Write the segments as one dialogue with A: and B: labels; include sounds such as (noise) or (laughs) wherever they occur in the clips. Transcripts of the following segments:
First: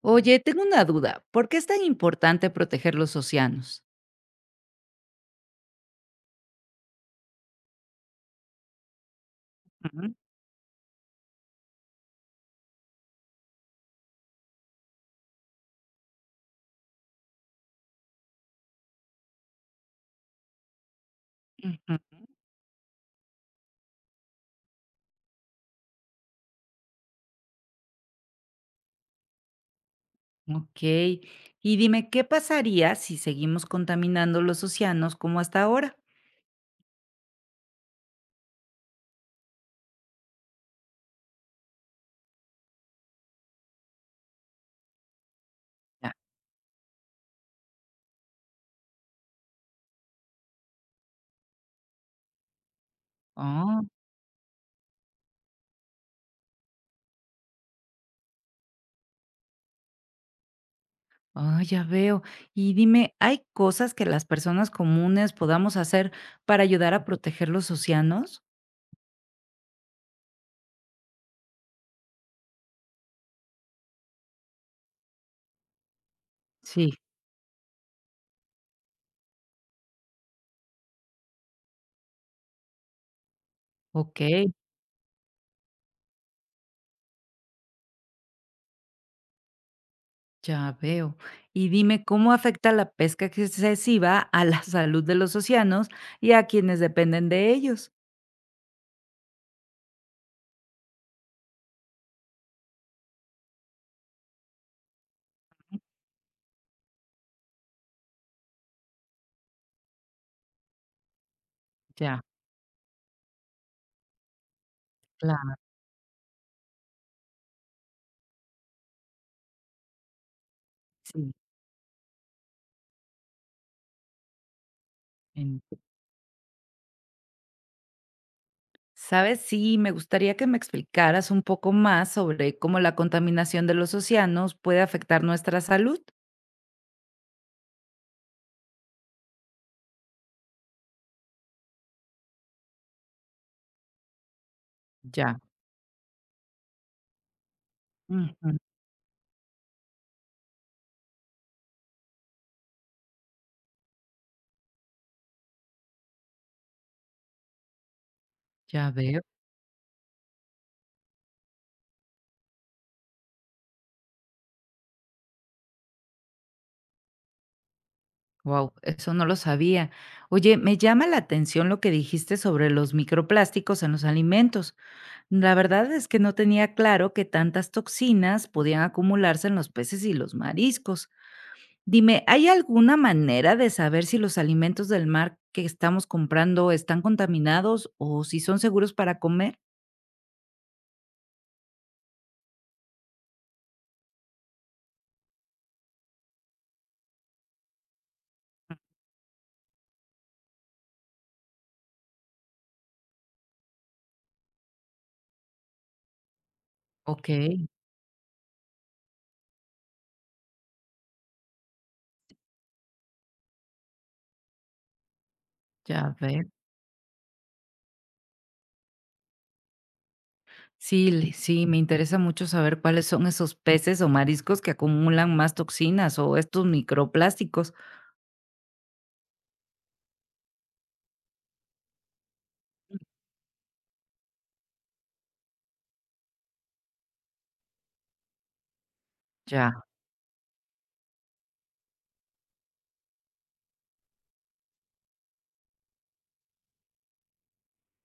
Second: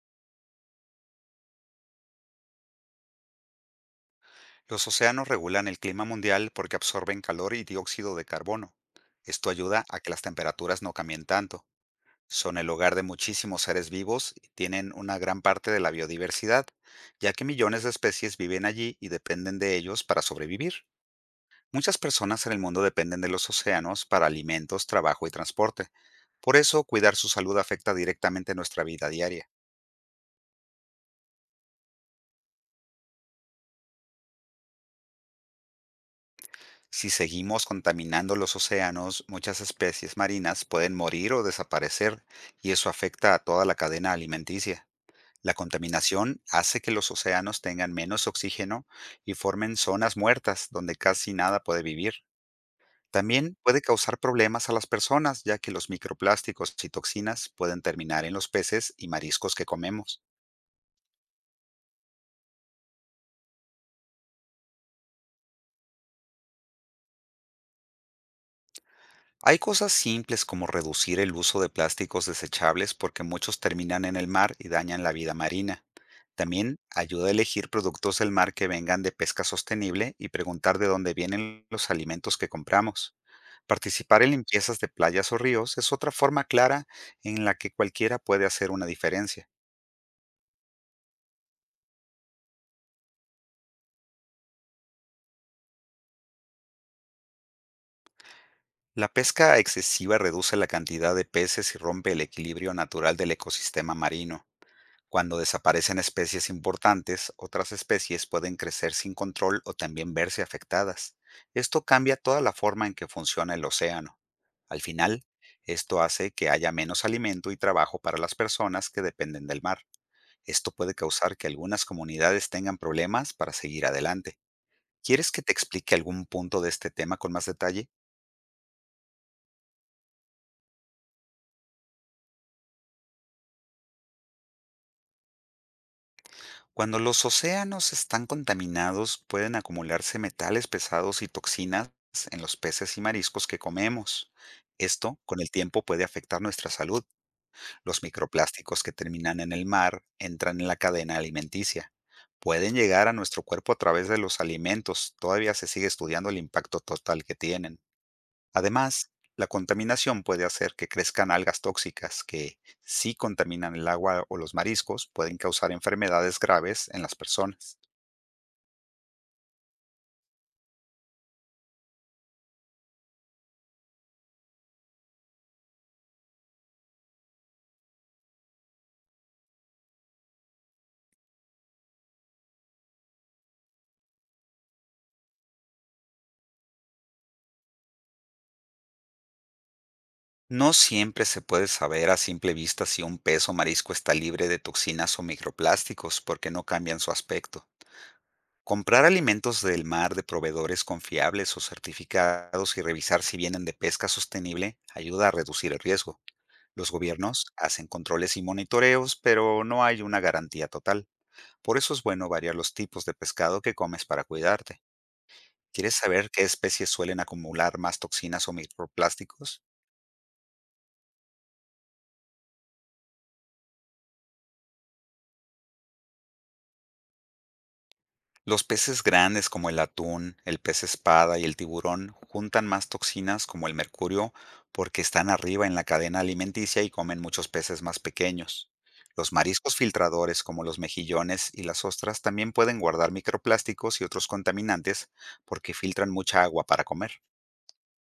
A: Oye, tengo una duda. ¿Por qué es tan importante proteger los océanos?
B: Los océanos regulan el clima mundial porque absorben calor y dióxido de carbono. Esto ayuda a que
A: Ujú,
B: las temperaturas no cambien tanto. Son el hogar de muchísimos seres vivos y tienen una gran parte de la biodiversidad, ya que millones de especies viven allí y dependen de ellos para sobrevivir.
A: ujú.
B: Muchas personas en el mundo dependen de los océanos para alimentos, trabajo y transporte. Por eso, cuidar su salud afecta directamente nuestra vida diaria.
A: Ok. Y dime, ¿qué pasaría si seguimos contaminando los océanos como hasta ahora?
B: Si seguimos contaminando los océanos, muchas especies marinas pueden morir o desaparecer, y eso afecta a toda la cadena alimenticia. La
A: Ya.
B: contaminación hace que los océanos tengan menos oxígeno y formen zonas muertas donde casi nada puede vivir. También puede
A: Oh,
B: causar problemas a las personas, ya que los microplásticos y toxinas pueden terminar en los peces y mariscos que comemos.
A: ah, ya veo. Y dime, ¿hay cosas que las personas comunes podamos hacer para ayudar a proteger los océanos?
B: Hay cosas simples como reducir el uso de plásticos desechables porque muchos terminan en el mar y dañan la vida marina. También
A: Sí,
B: ayuda a elegir productos del mar que vengan de pesca sostenible y preguntar de dónde vienen los alimentos que compramos.
A: ok,
B: Participar en limpiezas de playas o ríos es otra forma clara en la que cualquiera puede hacer una diferencia.
A: ya veo. Y dime, ¿cómo afecta la pesca excesiva a la (laughs) salud de los océanos y a quienes dependen de ellos?
B: La pesca excesiva reduce la cantidad de peces y rompe el equilibrio natural del ecosistema marino. Cuando desaparecen especies importantes, otras especies pueden crecer sin control o también verse afectadas. Esto cambia
A: Ya.
B: toda la forma en que funciona el océano. Al final,
A: Claro.
B: esto hace que haya menos alimento y trabajo para las personas que dependen del mar. Esto puede
A: Sí,
B: causar que algunas comunidades tengan problemas para seguir adelante. ¿Quieres que te
A: en
B: explique algún punto de este tema con más detalle?
A: ¿sabes? Sí, me gustaría que me explicaras un poco más sobre cómo la contaminación de los océanos puede afectar nuestra salud.
B: Cuando los océanos están contaminados, pueden acumularse metales pesados y toxinas en los peces y mariscos que comemos. Esto,
A: Ya,
B: con el tiempo, puede afectar nuestra salud. Los
A: ujú,
B: microplásticos que terminan en el mar entran en la cadena alimenticia. Pueden llegar a nuestro cuerpo a través de los alimentos. Todavía se sigue estudiando el impacto total que tienen.
A: ya
B: Además,
A: veo.
B: la contaminación puede hacer que crezcan algas tóxicas que, si contaminan el agua o los mariscos, pueden causar enfermedades graves en las personas.
A: Wow, eso no lo sabía. Oye, me llama la atención lo que dijiste sobre los microplásticos en los alimentos. La verdad es que no tenía claro que tantas toxinas podían acumularse en los peces y los mariscos. Dime, ¿hay alguna manera de saber si los alimentos del mar que estamos comprando están contaminados o si son seguros para comer?
B: No siempre se puede saber a simple vista si un pez o marisco está libre de toxinas o microplásticos porque no cambian su aspecto. Comprar alimentos del mar de proveedores confiables o certificados y revisar si vienen de pesca sostenible ayuda a reducir el riesgo. Los
A: Ok,
B: gobiernos hacen controles y monitoreos, pero no hay una garantía total. Por eso es bueno variar los tipos de pescado que comes para cuidarte. ¿Quieres
A: ya
B: saber
A: veo.
B: qué especies suelen acumular más toxinas o microplásticos?
A: Sí, me interesa mucho saber cuáles son esos peces o mariscos que acumulan más toxinas o estos microplásticos.
B: Los peces grandes como el atún, el pez espada y el tiburón juntan más toxinas como el mercurio porque están arriba en la cadena alimenticia y comen muchos peces más pequeños. Los mariscos
A: Ya,
B: filtradores como los mejillones y las ostras también pueden guardar microplásticos y otros contaminantes porque filtran mucha agua para comer.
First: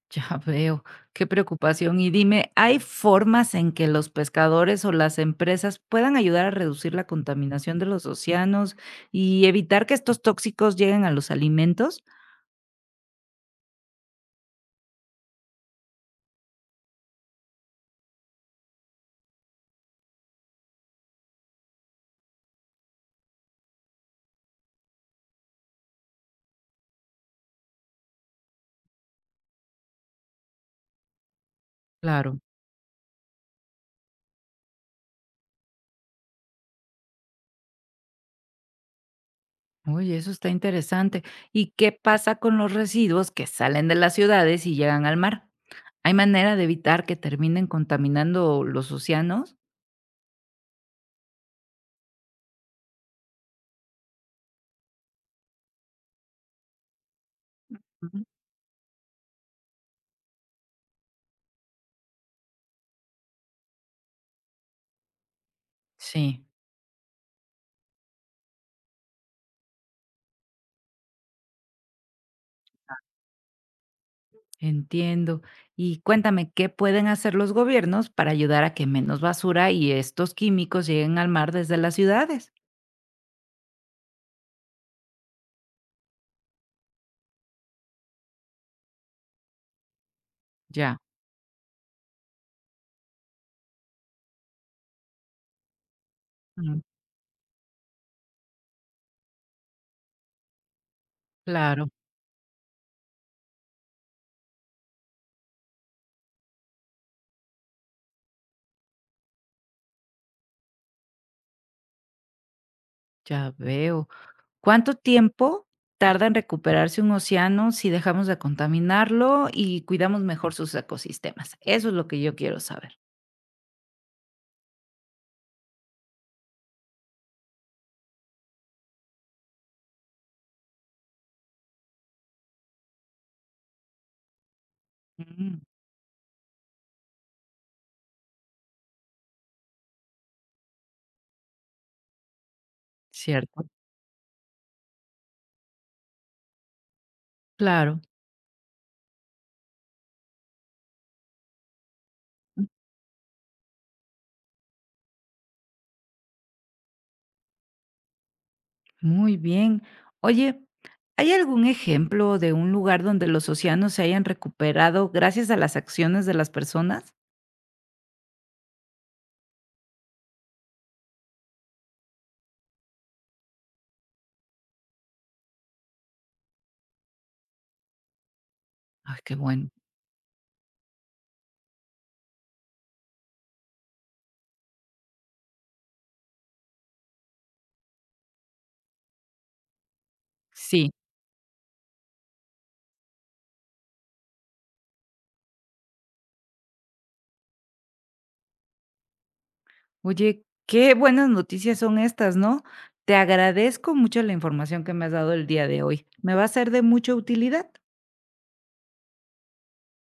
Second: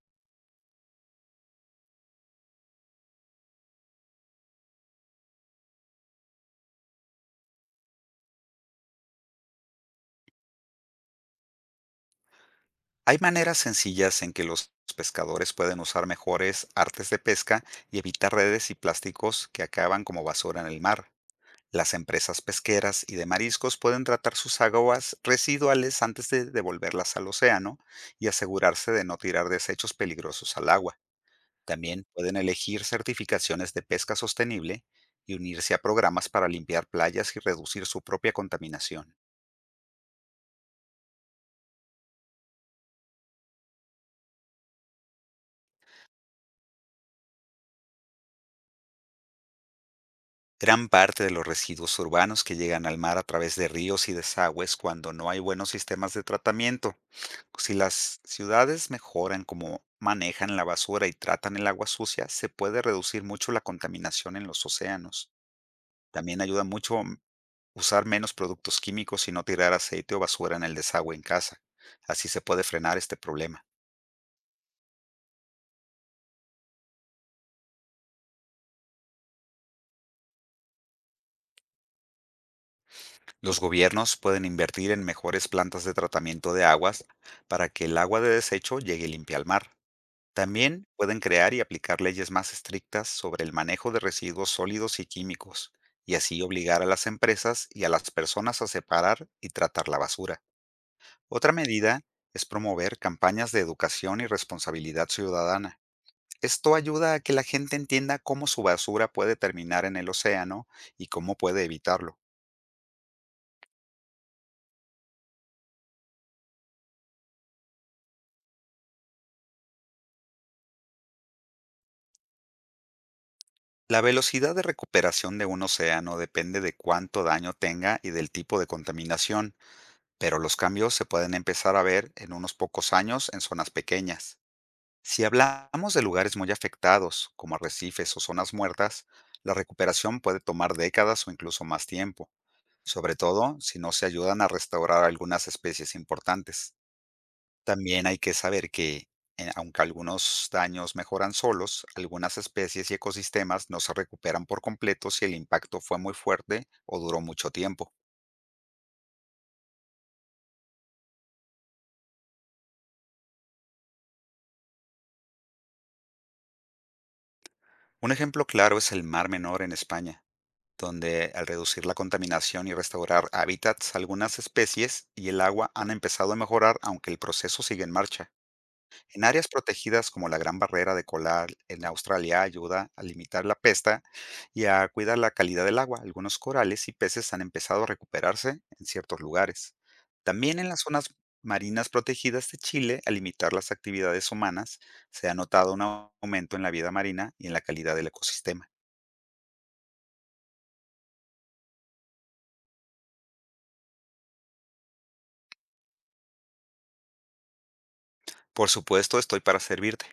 A: ya veo. Qué preocupación. Y dime, ¿hay formas en que los pescadores o las empresas puedan ayudar a reducir la contaminación de los océanos y evitar que estos tóxicos lleguen a los alimentos?
B: Hay maneras sencillas en que los pescadores pueden usar mejores artes de pesca y evitar redes y plásticos que acaban como basura en el mar. Las empresas pesqueras y de mariscos pueden tratar sus aguas residuales antes de devolverlas al océano y asegurarse de no tirar desechos peligrosos al agua. También pueden
A: Claro.
B: elegir certificaciones de pesca sostenible y unirse a programas para limpiar playas y reducir su propia contaminación.
A: Oye, eso está interesante. ¿Y qué pasa con los residuos que salen de las ciudades y llegan al mar? ¿Hay manera de evitar que terminen contaminando los océanos?
B: Gran parte de los residuos urbanos que llegan al mar a través de ríos y desagües cuando no hay buenos sistemas de tratamiento. Si las
A: Ujú.
B: ciudades mejoran cómo manejan la basura y tratan el agua sucia, se puede reducir mucho la contaminación en los océanos. También
A: Sí,
B: ayuda usar menos productos químicos y no tirar aceite o basura en el desagüe en casa. Así se puede frenar este problema.
A: entiendo. Y cuéntame, ¿qué pueden hacer los gobiernos para ayudar a que menos basura y estos químicos lleguen al mar desde las ciudades?
B: Los gobiernos pueden invertir en mejores plantas de tratamiento de aguas para que el agua de desecho llegue limpia al mar. También
A: Ya,
B: pueden crear y aplicar leyes más estrictas sobre el manejo de residuos sólidos y químicos, y así
A: mm,
B: obligar a las empresas y a las personas a separar y tratar la basura. Otra
A: claro,
B: medida es promover campañas de educación y responsabilidad ciudadana. Esto ayuda a que la gente entienda cómo su basura puede terminar en el océano y cómo puede evitarlo.
A: ya veo. ¿Cuánto tiempo tarda en recuperarse un océano si dejamos de contaminarlo y cuidamos mejor sus ecosistemas? Eso es lo que yo quiero saber.
B: La velocidad de recuperación de un océano depende de cuánto daño tenga y del tipo de contaminación, pero los cambios se pueden empezar a ver en unos pocos años en zonas pequeñas. Si
A: Mm,
B: hablamos de lugares muy afectados, como arrecifes o zonas muertas, la recuperación puede tomar décadas o incluso más tiempo, sobre todo
A: cierto,
B: si no se ayudan a restaurar algunas especies importantes.
A: claro.
B: También hay que saber que, aunque algunos daños mejoran solos, algunas
A: Mm,
B: especies y ecosistemas no se recuperan por completo si el impacto fue muy fuerte o duró mucho tiempo.
A: muy bien. Oye, ¿hay algún ejemplo de un lugar donde los océanos se hayan recuperado gracias a las acciones de las personas?
B: Un ejemplo claro es el Mar Menor en España, donde al reducir la contaminación y restaurar hábitats, algunas especies y el agua han empezado a mejorar, aunque el proceso sigue en marcha.
A: Ay,
B: En
A: qué
B: áreas
A: bueno.
B: protegidas como la Gran Barrera de Coral en Australia ayuda a limitar la pesta y a cuidar la calidad del agua. Algunos corales y peces han empezado a recuperarse en ciertos lugares. También en las
A: Sí,
B: zonas marinas protegidas de Chile, al limitar las actividades humanas, se ha notado un aumento en la vida marina y en la calidad del ecosistema.
A: oye, qué buenas noticias son estas, ¿no? Te agradezco mucho la información que me has dado el día de hoy. Me va a ser de mucha utilidad.
B: Por supuesto, estoy para servirte.